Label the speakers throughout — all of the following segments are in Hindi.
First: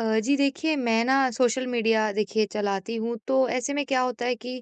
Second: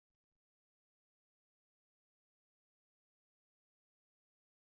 Speaker 1: जी देखिए, मैं ना सोशल मीडिया देखिए चलाती हूँ, तो ऐसे में क्या होता है कि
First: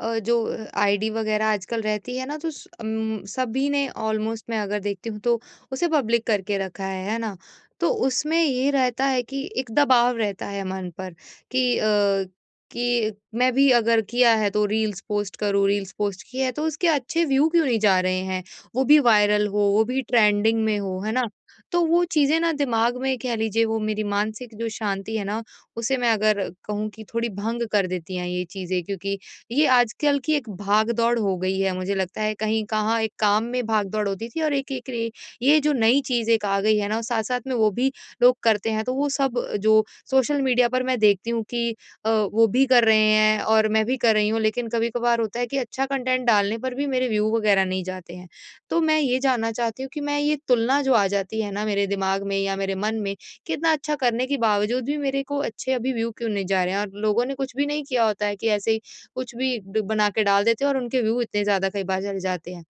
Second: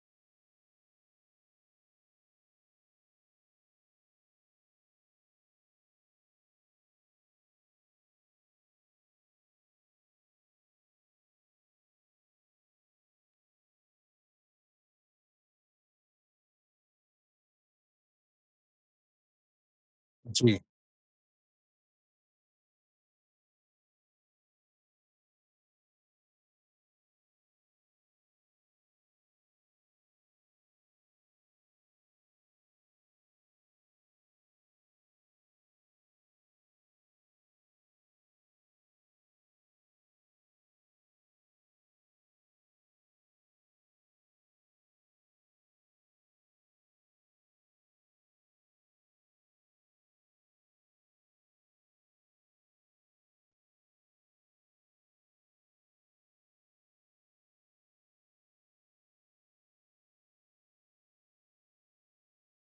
Speaker 1: जो आईडी वगैरह आजकल रहती है ना, तो सभी ने ऑलमोस्ट, मैं अगर देखती हूँ तो उसे पब्लिक करके रखा है ना। तो उसमें ये रहता है कि एक दबाव रहता है मन पर कि मैं भी अगर किया है तो रील्स पोस्ट करूँ, रील्स पोस्ट की है तो उसके अच्छे व्यू क्यों नहीं जा रहे हैं, वो भी वायरल हो, वो भी
Speaker 2: जी।
Speaker 1: ट्रेंडिंग में हो, है ना। तो वो चीज़ें ना दिमाग में, कह लीजिए वो मेरी मानसिक जो शांति है ना, उसे मैं अगर कहूँ कि थोड़ी भंग कर देती हैं ये चीज़ें, क्योंकि ये आजकल की एक भाग-दौड़ हो गई है। मुझे लगता है कहीं कहाँ एक काम में भाग-दौड़ होती थी, और एक एक रे ये जो नई चीज़ एक आ गई है ना, साथ-साथ में वो भी लोग करते हैं। तो वो सब जो सोशल मीडिया पर मैं देखती हूँ कि वो भी कर रहे हैं और मैं भी कर रही हूँ। लेकिन कभी-कभार होता है कि अच्छा कंटेंट डालने पर भी मेरे व्यू वगैरह नहीं जाते हैं। तो मैं ये जानना चाहती हूँ कि मैं ये तुलना जो आ जाती है ना मेरे दिमाग में या मेरे मन में, कि इतना अच्छा करने के बावजूद भी मेरे को अच्छे अभी व्यू क्यों नहीं जा रहे हैं, और लोगों ने कुछ भी नहीं किया होता है, कि ऐसे ही कुछ भी बना के डाल देते हैं और उनके व्यू इतने ज्यादा कई बार चले जाते हैं।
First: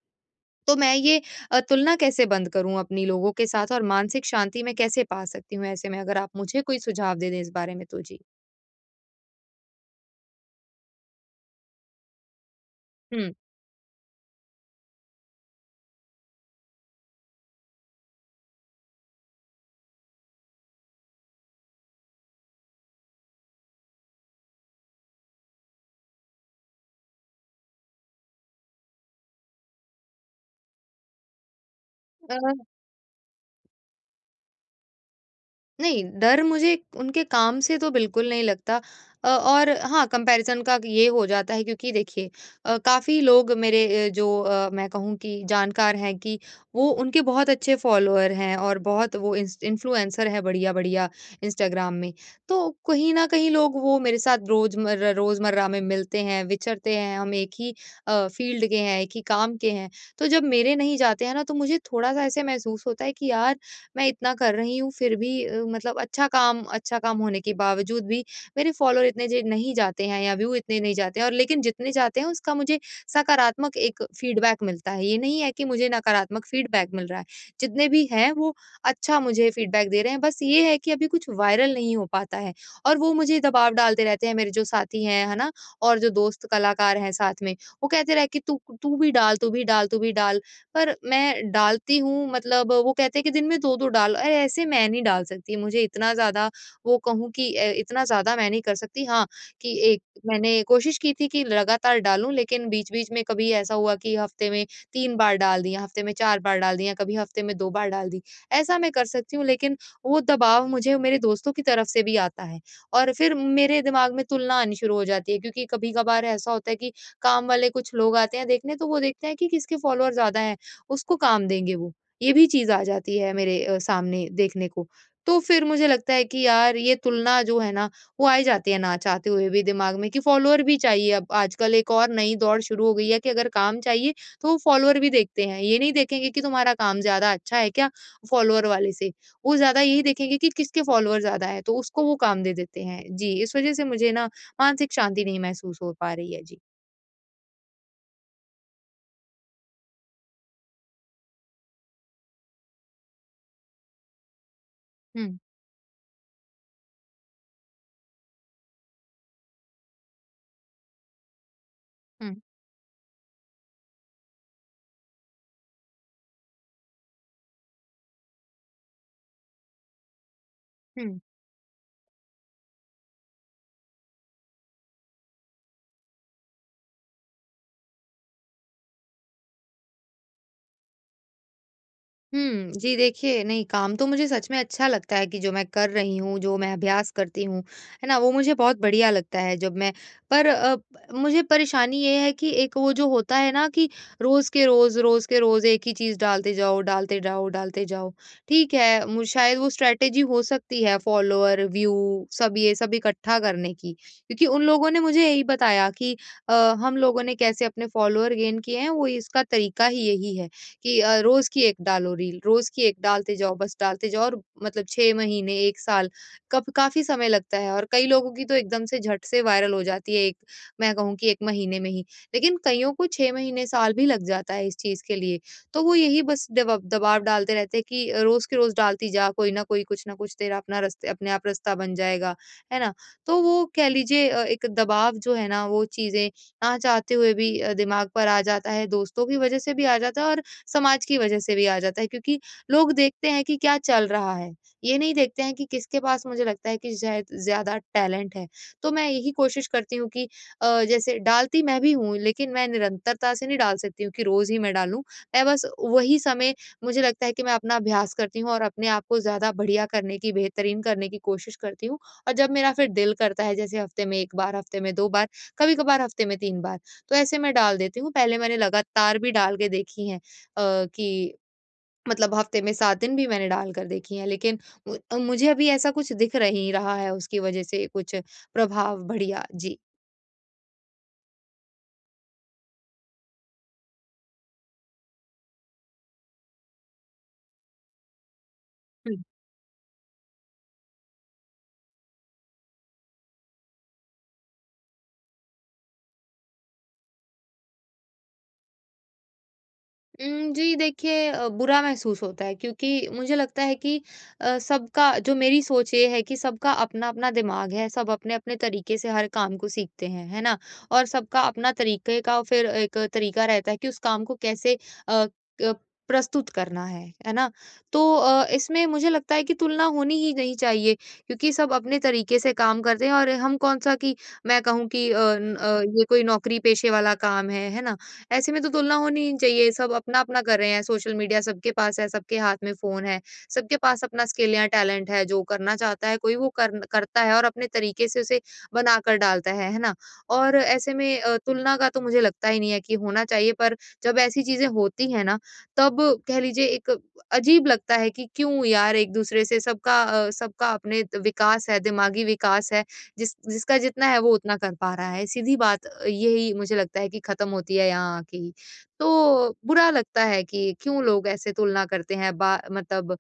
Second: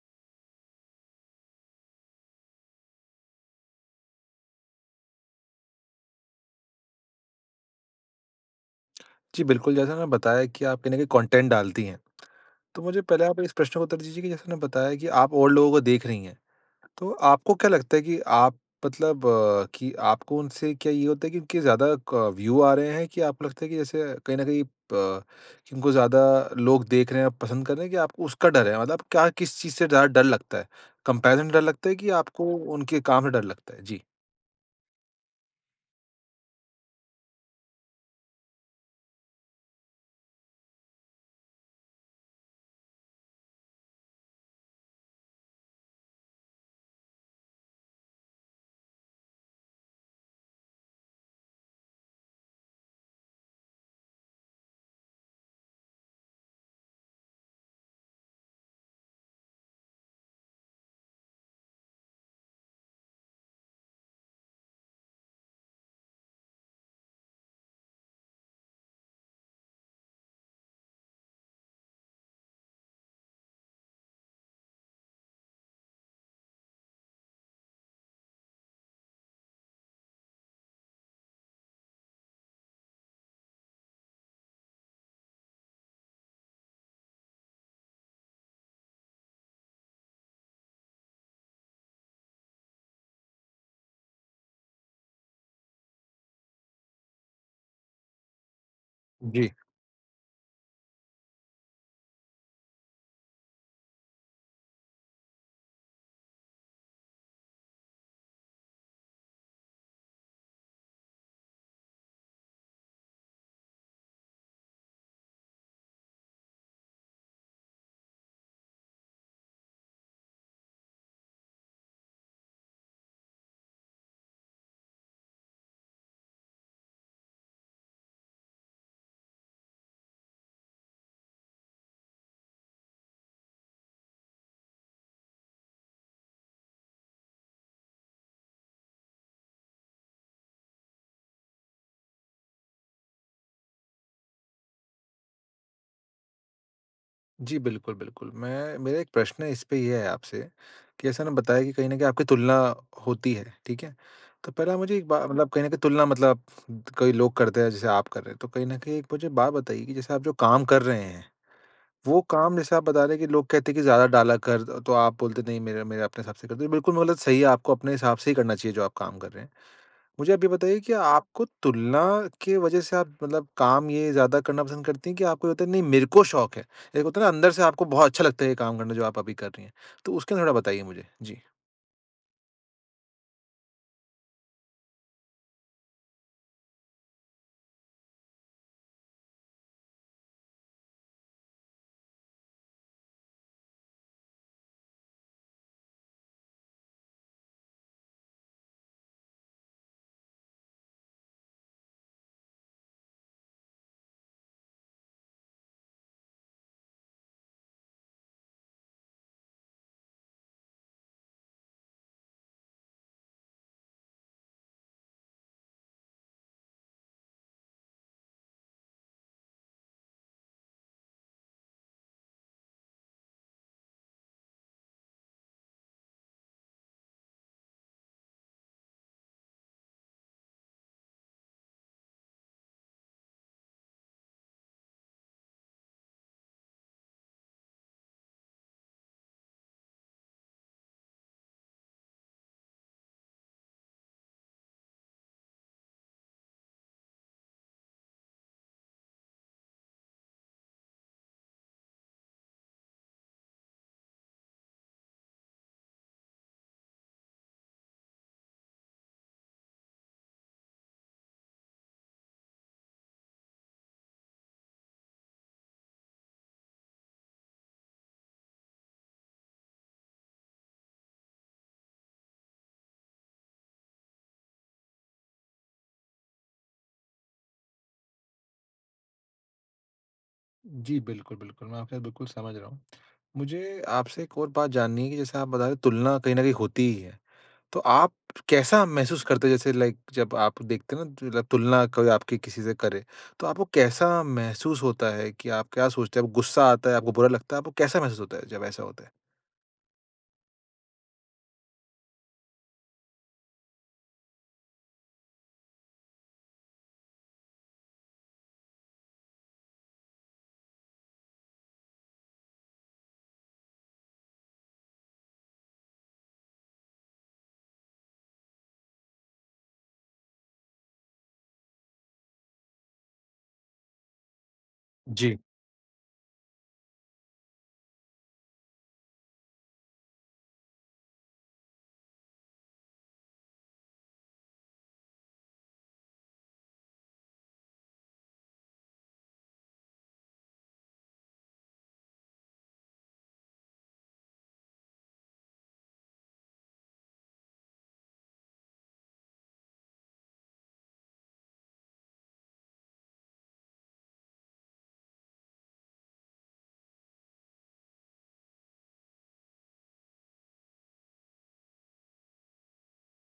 Speaker 1: तो मैं ये तुलना कैसे बंद करूं अपनी लोगों के साथ, और मानसिक शांति मैं कैसे पा सकती हूँ ऐसे में? अगर आप मुझे कोई सुझाव दे दें इस बारे में तो। जी।
Speaker 2: जी, बिल्कुल, जैसा आपने बताया कि आप कहीं न कहीं कंटेंट डालती हैं। तो मुझे पहले आप इस प्रश्न को उत्तर दीजिए कि जैसे आपने बताया कि आप और लोगों को देख रही हैं। तो आपको क्या लगता है कि आप मतलब कि आपको उनसे क्या ये होता है कि उनके ज़्यादा क व्यू आ रहे हैं कि आपको लगता है कि जैसे कहीं न कहीं प कि उनको ज़्यादा लोग देख रहे हैं, पसंद कर रहे हैं कि आपको उसका डर है? मतलब क्या किस चीज़ से ज़्यादा डर लगता है? कंपैरिज़न डर लगता है कि आपको
Speaker 1: हम्म।
Speaker 2: उनके काम से डर लगता है? जी।
Speaker 1: नहीं, डर मुझे उनके काम से तो बिल्कुल नहीं लगता। और हाँ, कंपैरिज़न का ये हो जाता है, क्योंकि देखिए काफ़ी लोग मेरे, मैं कहूँ कि जानकार हैं, कि वो उनके बहुत अच्छे फ़ॉलोअर हैं और बहुत वो इंस इन्फ्लुएंसर हैं बढ़िया-बढ़िया, इंस्टाग्राम में। तो कहीं न कहीं लोग, वो मेरे साथ रोज़मर्रा रोज़मर्रा में मिलते हैं, विचरते हैं, हम एक ही फ़ील्ड के हैं, एक ही काम के हैं। तो जब मेरे नहीं जाते हैं ना, तो मुझे थोड़ा-सा ऐसे महसूस होता है कि यार मैं इतना कर रही हूँ फिर भी, मतलब अच्छा काम होने के बावजूद भी मेरे फॉलोअर इतने जे नहीं जाते हैं, या व्यू इतने नहीं जाते हैं, और लेकिन जितने जाते हैं उसका मुझे सकारात्मक एक फीडबैक मिलता है। ये नहीं है कि मुझे नकारात्मक फीडबैक मिल रहा है। जितने भी हैं, वो अच्छा मुझे फीडबैक दे रहे हैं। बस ये है कि अभी कुछ वायरल नहीं हो पाता है, और वो मुझे दबाव डालते रहते हैं, मेरे जो साथी हैं, है ना? और जो दोस्त कलाकार हैं साथ में, वो कहते रहे कि तू तू भी डाल, तू भी डाल, तू भी डाल। पर मैं डालती हूँ, मतलब वो कहते हैं कि दिन में 2-2 डालो। अरे! ऐसे मैं नहीं डाल सकती, मुझे इतना ज़्यादा, वो कहूँ कि, इतना ज़्यादा मैं नहीं कर सकती। हाँ,
Speaker 2: जी।
Speaker 1: कि एक मैंने कोशिश की थी कि लगातार डालूँ, लेकिन बीच-बीच में कभी ऐसा हुआ कि हफ्ते में 3 बार डाल दिया, हफ्ते में 4 बार डाल दिया, कभी हफ्ते में 2 बार डाल दी। ऐसा मैं कर सकती हूँ, लेकिन वो दबाव मुझे मेरे दोस्तों की तरफ से भी आता है, और फिर मेरे दिमाग में तुलना आनी शुरू हो जाती है, क्योंकि कभी-कभार ऐसा होता है कि काम वाले कुछ लोग आते हैं देखने, तो वो देखते हैं कि किसके फॉलोअर ज़्यादा हैं। उसको काम देंगे वो। ये भी चीज़ आ जाती है मेरे सामने देखने को। तो फिर मुझे लगता है कि यार ये तुलना जो है ना, वो आई जाती है ना चाहते हुए भी दिमाग में, कि फ़ॉलोअर भी चाहिए। अब आजकल एक और नई दौड़ शुरू हो गई है कि अगर काम चाहिए, तो वो फ़ॉलोअर भी देखते हैं। ये नहीं देखेंगे कि तुम्हारा काम ज़्यादा अच्छा है क्या, फ़ॉलोअर वाले से। वो ज़्यादा यही देखेंगे कि किसके फ़ॉलोअर ज़्यादा है, तो उसको वो काम दे देते हैं। जी, इस वज़ह से मुझे ना मानसिक शांति नहीं महसूस हो पा रही है। जी।
Speaker 2: जी, बिल्कुल, बिल्कुल। मैं मेरा एक प्रश्न है इस पे ये है आपसे कि ऐसा ना बताया कि कहीं न कहीं आपकी तुलना होती है, ठीक है? तो पहले आप मुझे एक बा
Speaker 1: हुँ,
Speaker 2: मतलब कहीं न कहीं तुलना मतलब कई लोग करते हैं, जैसे आप कर रहे हैं। तो कहीं न कहीं एक मुझे बात बताइए कि जैसे आप जो काम कर रहे हैं, वो
Speaker 1: हुँ,
Speaker 2: काम जैसे आप बता रहे हैं कि लोग कहते हैं कि ज़्यादा डाला कर, तो आप बोलते नहीं मेरा मेरा अपने हिसाब से कर दो। बिल्कुल मतलब सही है, आपको अपने हिसाब से ही करना चाहिए जो आप काम कर रहे हैं। मुझे आप ये बताइए कि
Speaker 1: हुँ।
Speaker 2: आपको तुलना के वजह से आप मतलब काम ये ज़्यादा करना पसंद करती हैं कि आपको ये होता है नहीं मेरे को शौक है। एक होता है ना अंदर से आपको बहुत अच्छा लगता है ये काम करना जो आप अभी कर रही हैं। तो उसके थोड़ा बताइए मुझे? जी।
Speaker 1: हुँ। जी देखिए, नहीं, काम तो मुझे सच में अच्छा लगता है कि जो मैं कर रही हूँ, जो मैं अभ्यास करती हूँ, है ना? वो मुझे बहुत बढ़िया लगता है जब मैं। पर मुझे परेशानी ये है कि एक वो जो होता है ना, कि रोज़ के रोज़ एक ही चीज़ डालते जाओ, डालते जाओ, डालते जाओ। ठीक है, मु शायद वो स्ट्रैटेजी हो सकती है फ़ॉलोवर, व्यू, सब, ये सब इकट्ठा करने की, क्योंकि उन लोगों ने मुझे यही बताया कि अ, हम लोगों ने कैसे अपने फ़ॉलोवर गेन किए हैं, वो इसका तरीका ही यही है। कि रोज़ की 1 डालो रील, रोज़ की 1 डालते जाओ, बस डालते जाओ, और मतलब 6 महीने, 1 साल, कब काफ़ी समय लगता है, और कई लोगों की तो एकदम से झट से वायरल हो जाती है एक, मैं कहूँ कि 1 महीने में ही। लेकिन कइयों को 6 महीने, साल भी लग जाता है इस चीज़ के लिए। तो वो यही बस दबाव डालते रहते हैं कि रोज़ की रोज़ डालती जा, कोई न कोई, कुछ ना कुछ, तेरा अपना रस्ते अपने आप रास्ता बन जाएगा, है ना? तो वो कह लीजिए, एक दबाव जो है ना, वो चीज़ें ना चाहते हुए भी दिमाग पर आ जाता है, दोस्तों की वज़ह से भी आ जाता है, और समाज की वजह से भी आ जाता है, क्योंकि लोग देखते हैं कि क्या चल रहा है, ये नहीं देखते हैं कि किसके पास, मुझे लगता है कि, शायद ज़्यादा टैलेंट है। तो मैं यही कोशिश करती हूँ कि जैसे डालती मैं भी हूँ, लेकिन मैं निरंतरता से नहीं डाल सकती हूँ कि रोज़ ही मैं डालूँ। मैं बस वही समय, मुझे लगता है कि, मैं अपना अभ्यास करती हूँ और अपने आप को ज़्यादा बढ़िया करने की, बेहतरीन करने की कोशिश करती हूँ, और जब मेरा फिर दिल करता है, जैसे हफ़्ते में 1 बार, हफ़्ते में 2 बार, कभी-कभार हफ़्ते में 3 बार, तो ऐसे मैं डाल देती हूँ। पहले मैंने लगातार भी डाल के देखी है। कि मतलब हफ्ते में 7 दिन भी मैंने डाल कर देखी हैं, लेकिन मुझे अभी ऐसा कुछ दिख नहीं रहा है, उसकी वजह से कुछ प्रभाव बढ़िया। जी।
Speaker 2: जी, बिल्कुल, बिल्कुल। मैं आपकी बात बिल्कुल समझ रहा हूँ। मुझे आपसे एक और बात जाननी है कि जैसे आप बता रहे हो तुलना कहीं न कहीं होती ही है। तो आप कैसा महसूस करते हो जैसे लाइक जब आप देखते हैं ना मतलब तुलना कोई आपकी किसी से करे, तो आपको कैसा महसूस होता है कि आप क्या सोचते हैं? आपको गुस्सा आता है, आपको बुरा लगता है, आपको कैसा महसूस होता है जब ऐसा होता है?
Speaker 1: जी देखिए, बुरा महसूस होता है, क्योंकि मुझे लगता है कि सबका जो, मेरी सोच ये है कि सबका अपना-अपना दिमाग है, सब अपने-अपने तरीके से हर काम को सीखते हैं, है ना? और सबका अपना तरीके का फिर एक तरीका रहता है कि उस काम को कैसे अ, क प्रस्तुत करना है ना? तो इसमें मुझे लगता है कि तुलना होनी ही नहीं चाहिए, क्योंकि सब अपने तरीके से काम करते हैं, और हम कौन-सा कि, मैं कहूँ कि,
Speaker 2: जी।
Speaker 1: न ये कोई नौकरी पेशे वाला काम है ना? ऐसे में तो तुलना होनी ही नहीं चाहिए। सब अपना-अपना कर रहे हैं, सोशल मीडिया सबके पास है, सबके हाथ में फ़ोन है, सबके पास अपना स्किल या टैलेंट है, जो करना चाहता है कोई, वो करन करता है और अपने तरीके से उसे बनाकर डालता है ना? और ऐसे में तुलना का तो मुझे लगता ही नहीं है कि होना चाहिए, पर जब ऐसी चीज़ें होती हैं ना, तब कह लीजिए एक अजीब लगता है कि क्यों यार एक-दूसरे से, सबका अपने त विकास है, दिमागी विकास है, जिसका जितना है वो उतना कर पा रहा है। सीधी बात, यही मुझे लगता है कि ख़त्म होती है यहाँ आके ही। तो बुरा लगता है कि क्यों लोग ऐसे तुलना करते हैं, बा मतलब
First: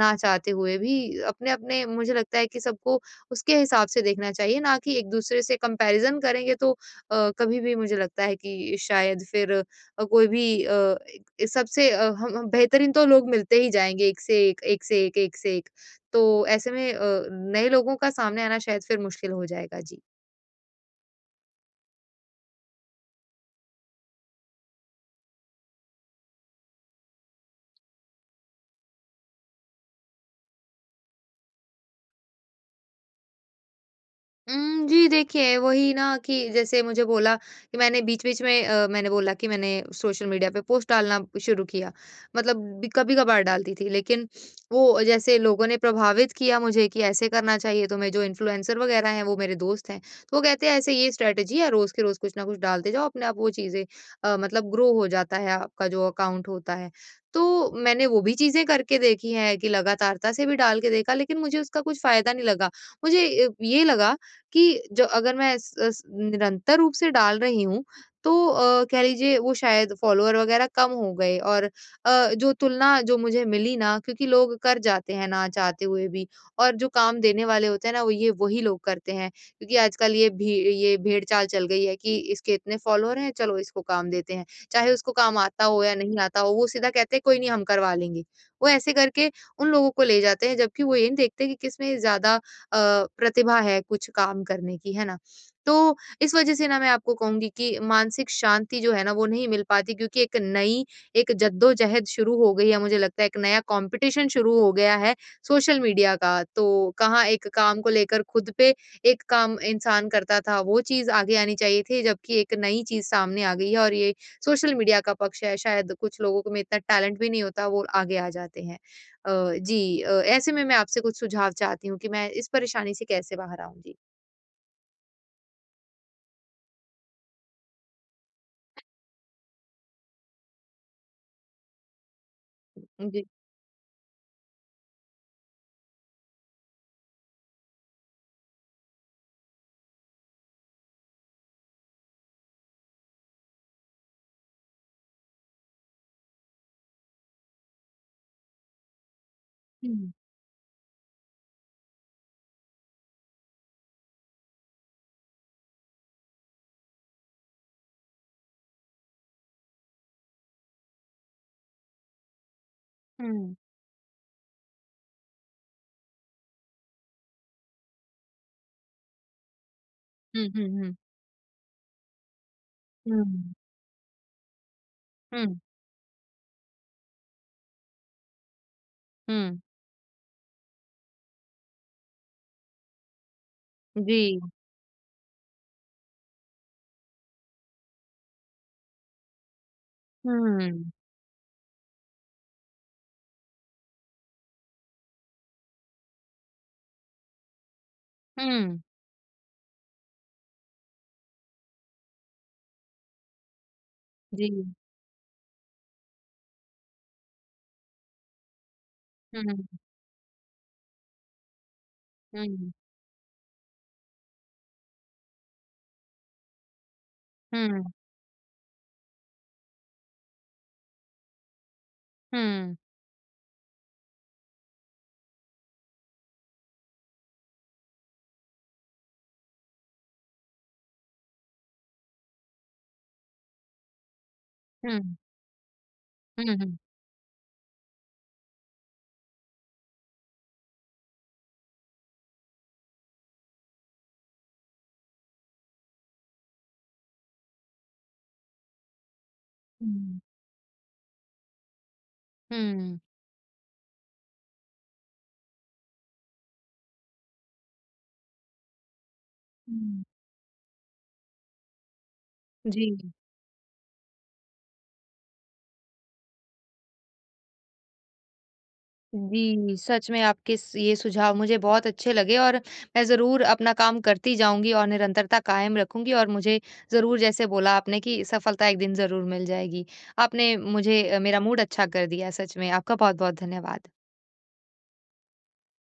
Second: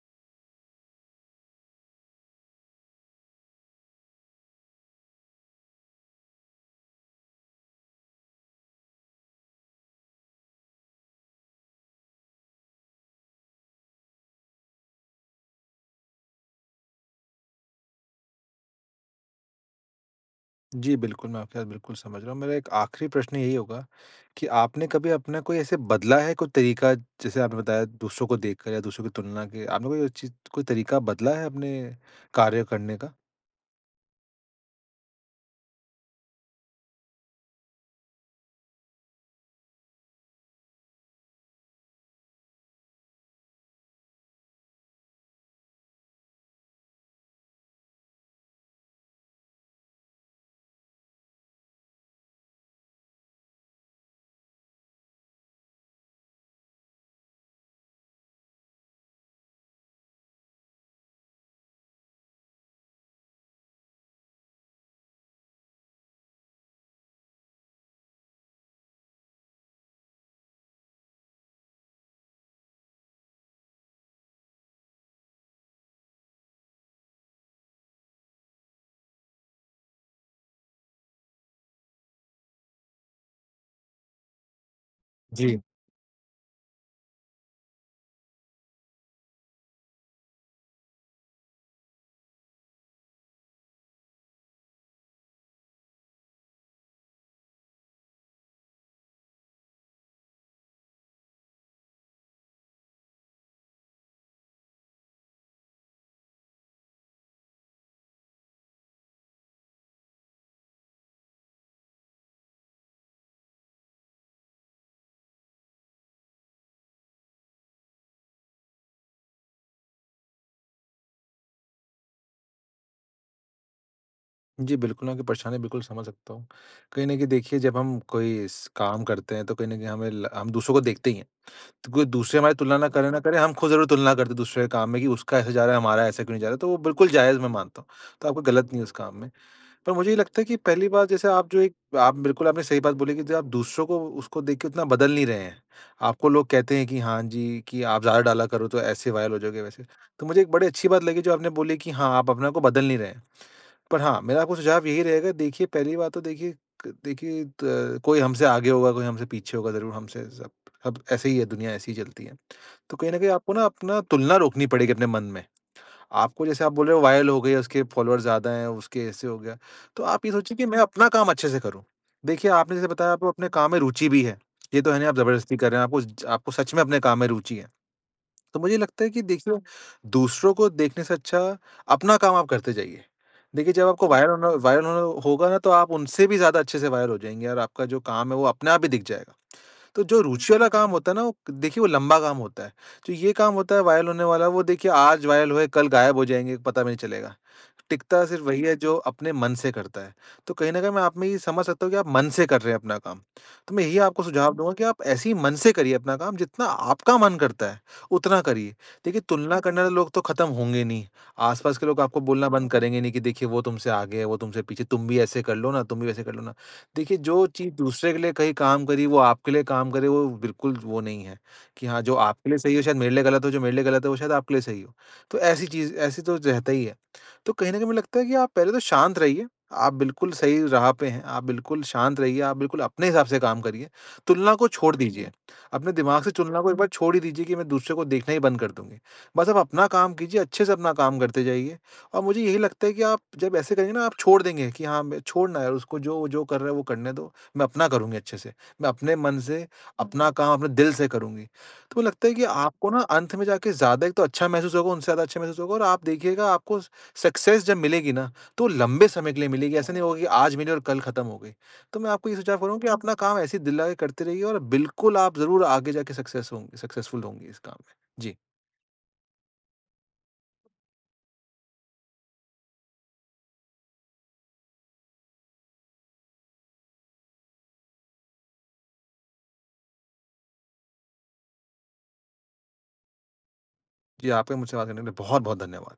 Speaker 1: ना चाहते हुए भी, अपने-अपने, मुझे लगता है कि सबको उसके हिसाब से देखना चाहिए, ना कि एक-दूसरे से कंपैरिज़न करेंगे, तो कभी भी, मुझे लगता है कि शायद फिर, कोई भी, सबसे, हम बेहतरीन तो लोग मिलते ही जाएँगे, एक से एक, एक से एक, एक से एक। तो ऐसे में, नए लोगों का सामने आना शायद फिर मुश्किल हो जाएगा। जी।
Speaker 2: जी, बिल्कुल, मैं आपकी बात बिल्कुल समझ रहा हूँ। मेरा एक आखिरी प्रश्न यही होगा कि आपने कभी अपना कोई ऐसे बदला है, कोई तरीका जैसे आपने बताया दूसरों को देखकर या दूसरों की तुलना के आपने कोई चीज़ कोई तरीका बदला है अपने कार्य करने का?
Speaker 1: जी देखिए, वही ना कि जैसे मुझे बोला कि मैंने बीच-बीच में, मैंने बोला कि मैंने सोशल मीडिया पे पोस्ट डालना शुरू किया। मतलब कभी-कभार डालती थी, लेकिन वो जैसे लोगों ने प्रभावित किया मुझे कि ऐसे करना चाहिए तुम्हें, जो इन्फ्लुएंसर वगैरह हैं, वो मेरे दोस्त हैं। तो वो कहते हैं, "ऐसे ये स्ट्रैटेजी है, रोज़ के रोज़ कुछ ना कुछ डालते जाओ, अपने आप वो चीज़ें मतलब ग्रो हो जाता है, आपका जो अकाउंट होता है।" तो मैंने वो भी चीज़ें करके देखी हैं कि लगातारता से भी डाल के देखा, लेकिन मुझे उसका कुछ फ़ायदा नहीं लगा। मुझे ये लगा कि, जो अगर मैं स स निरंतर रूप से डाल रही हूँ, तो कह लीजिए, वो शायद फॉलोवर वगैरह कम हो गए, और जो तुलना जो मुझे मिली ना, क्योंकि लोग कर जाते हैं ना चाहते हुए भी, और जो काम देने वाले होते हैं ना, वो ये वही लोग करते हैं। क्योंकि आजकल ये भेड़-चाल चल गई है कि इसके इतने फॉलोवर हैं, चलो इसको काम देते हैं। चाहे उसको काम
Speaker 2: जी।
Speaker 1: आता हो या नहीं आता हो, वो सीधा कहते हैं, कोई नहीं, हम करवा लेंगे। वो ऐसे करके उन लोगों को ले जाते हैं, जबकि वो ये नहीं देखते कि किसमें ज़्यादा अ, प्रतिभा है कुछ काम करने की, है ना? तो इस वजह से ना, मैं आपको कहूँगी कि मानसिक शांति जो है ना, वो नहीं मिल पाती, क्योंकि एक नई, एक जद्दोजहद शुरू हो गई है मुझे लगता है, एक नया कॉम्पिटिशन शुरू हो गया है सोशल मीडिया का। तो कहाँ एक काम को लेकर खुद पे, एक काम इंसान करता था, वो चीज़ आगे आनी चाहिए थी, जबकि एक नई चीज़ सामने आ गई है, और ये सोशल मीडिया का पक्ष है, शायद कुछ लोगों को में इतना टैलेंट भी नहीं होता, वो आगे आ जाते हैं। अ, जी, अ, ऐसे में मैं आपसे कुछ सुझाव चाहती हूँ कि मैं इस परेशानी से कैसे बाहर आऊँ? जी।
Speaker 2: जी, बिल्कुल, आपकी परेशानी बिल्कुल समझ सकता हूँ। कहीं न कहीं देखिए जब हम कोई स काम करते हैं तो कहीं न कहीं हमें ल हम दूसरों को देखते ही हैं। तो कोई दूसरे हमारी तुलना ना करें ना
Speaker 1: जी।
Speaker 2: करें, हम खुद ज़रूर तुलना करते हैं दूसरे के काम में कि उसका ऐसे जा रहा है, हमारा ऐसा क्यों नहीं जा रहा है, तो वो बिल्कुल जायज़ मैं मानता हूँ। तो आपको गलत नहीं है उस काम में। पर मुझे ये लगता है कि पहली बात जैसे आप जो एक आप बिल्कुल आपने सही बात बोली कि जो आप दूसरों को उसको देख के उतना बदल नहीं रहे हैं। आपको लोग कहते हैं कि हाँ जी, कि आप ज़्यादा डाला करो तो ऐसे वायरल हो जाओगे वैसे।
Speaker 1: हुँ।
Speaker 2: तो मुझे एक बड़ी अच्छी बात लगी जो आपने बोली कि हाँ, आप अपने को बदल नहीं रहे हैं। पर हाँ, मेरा आपको सुझाव यही रहेगा देखिए पहली बात तो देखिए क देखिए त कोई हमसे आगे होगा, कोई हमसे पीछे होगा ज़रूर हमसे सब सब ऐसे ही है दुनिया ऐसे ही चलती है। तो कहीं न कहीं आपको
Speaker 1: हुँ।
Speaker 2: ना अपना तुलना रोकनी पड़ेगी अपने मन में। आपको जैसे आप बोल रहे हो वायरल हो गए, उसके फॉलोअर्स ज़्यादा हैं, उसके ऐसे हो गया। तो आप ये
Speaker 1: हुँ,
Speaker 2: सोचिए कि
Speaker 1: हुँ,
Speaker 2: मैं
Speaker 1: हुँ।
Speaker 2: अपना काम अच्छे से करूँ। देखिए, आपने जैसे बताया आपको अपने
Speaker 1: हुँ।
Speaker 2: काम में रुचि भी है। ये तो है नहीं आप
Speaker 1: हुँ,
Speaker 2: ज़बरदस्ती कर रहे हैं, आपको ज आपको सच में अपने काम में रुचि है। तो मुझे लगता है कि देखिए,
Speaker 1: हुँ।
Speaker 2: दूसरों को देखने से अच्छा अपना काम आप करते जाइए। देखिए, जब आपको
Speaker 1: जी।
Speaker 2: वायरल होना होगा ना, तो आप उनसे भी ज़्यादा अच्छे से वायरल हो जाएँगे और आपका जो काम है, वो अपने आप ही दिख जाएगा। तो जो रुचि वाला
Speaker 1: हुँ,
Speaker 2: काम होता है ना, वो देखिए वो लंबा काम होता है। जो ये काम होता है वायरल होने वाला, वो देखिए आज वायरल हुए, कल गायब हो जाएँगे, पता भी नहीं चलेगा। टिकता सिर्फ़ वही है
Speaker 1: हुँ।
Speaker 2: जो अपने मन से करता है। तो कहीं न कहीं मैं आप में ये समझ सकता हूँ कि आप मन से कर रहे हैं अपना काम। तो मैं यही आपको
Speaker 1: जी।
Speaker 2: सुझाव दूँगा कि आप ऐसे ही मन से करिए अपना काम जितना आपका मन करता है, उतना करिए। देखिए
Speaker 1: हुँ,
Speaker 2: तुलना
Speaker 1: हुँ,
Speaker 2: करने वाले लोग तो ख़त्म होंगे नहीं, आस-पास के लोग आपको बोलना
Speaker 1: हुँ,
Speaker 2: बंद करेंगे नहीं कि देखिए वो तुमसे आगे है, वो तुमसे पीछे, तुम भी ऐसे कर लो ना, तुम भी वैसे कर लो ना। देखिए जो चीज़
Speaker 1: हुँ,
Speaker 2: दूसरे के लिए कहीं काम करी, वो आपके लिए काम करे वो बिल्कुल वो नहीं है, कि हाँ जो आपके लिए सही हो शायद मेरे लिए गलत हो, जो मेरे लिए गलत है वो शायद आपके लिए सही हो। तो ऐसी चीज़ ऐसी तो रहता ही है। तो कहीं न कहीं मुझे लगता है कि आप पहले तो शांत रहिए, आप बिल्कुल सही राह पे हैं, आप बिल्कुल शांत रहिए, आप बिल्कुल अपने हिसाब से काम करिए। तुलना को छोड़
Speaker 1: हुँ,
Speaker 2: दीजिए, अपने दिमाग से
Speaker 1: हुँ,
Speaker 2: तुलना को एक
Speaker 1: हुँ।
Speaker 2: बार छोड़ ही दीजिए कि मैं दूसरे को देखना ही बंद कर दूँगी। बस आप अपना काम कीजिए, अच्छे से अपना काम करते जाइए और मुझे यही लगता है कि आप जब ऐसे करेंगे ना आप छोड़ देंगे कि हाँ, मैं छोड़ना यार उसको जो जो कर रहा है वो करने दो, मैं अपना करूँगी अच्छे से। मैं अपने मन से,
Speaker 1: हुँ।
Speaker 2: अपना काम अपने दिल से करूँगी। तो मुझे लगता है कि आपको
Speaker 1: हुँ।
Speaker 2: ना अंत में जाके ज़्यादा एक तो अच्छा महसूस होगा, उनसे ज़्यादा अच्छा महसूस होगा और आप देखिएगा आपको सक्सेस जब मिलेगी ना, तो लंबे समय के लिए मिलेगी, ऐसा
Speaker 1: हुँ।
Speaker 2: नहीं होगा कि आज मिली और कल खत्म हो गई। तो मैं आपको ये सुझाव करूँगा
Speaker 1: जी।
Speaker 2: कि अपना काम ऐसे ही दिल लगा के करते रहिए और बिल्कुल आप ज़रूर आगे जाके सक्सेस होंगे सक्सेसफुल होंगी इस काम में। जी,
Speaker 1: जी, सच में आपके स ये सुझाव मुझे बहुत अच्छे लगे, और मैं ज़रूर अपना काम करती जाऊँगी और निरंतरता कायम रखूँगी, और मुझे ज़रूर जैसे बोला आपने कि सफलता एक दिन ज़रूर मिल जाएगी। आपने मुझे, मेरा मूड अच्छा कर दिया सच में। आपका बहुत-बहुत धन्यवाद।
Speaker 2: जी आपका मुझसे बात करने के लिए बहुत-बहुत धन्यवाद।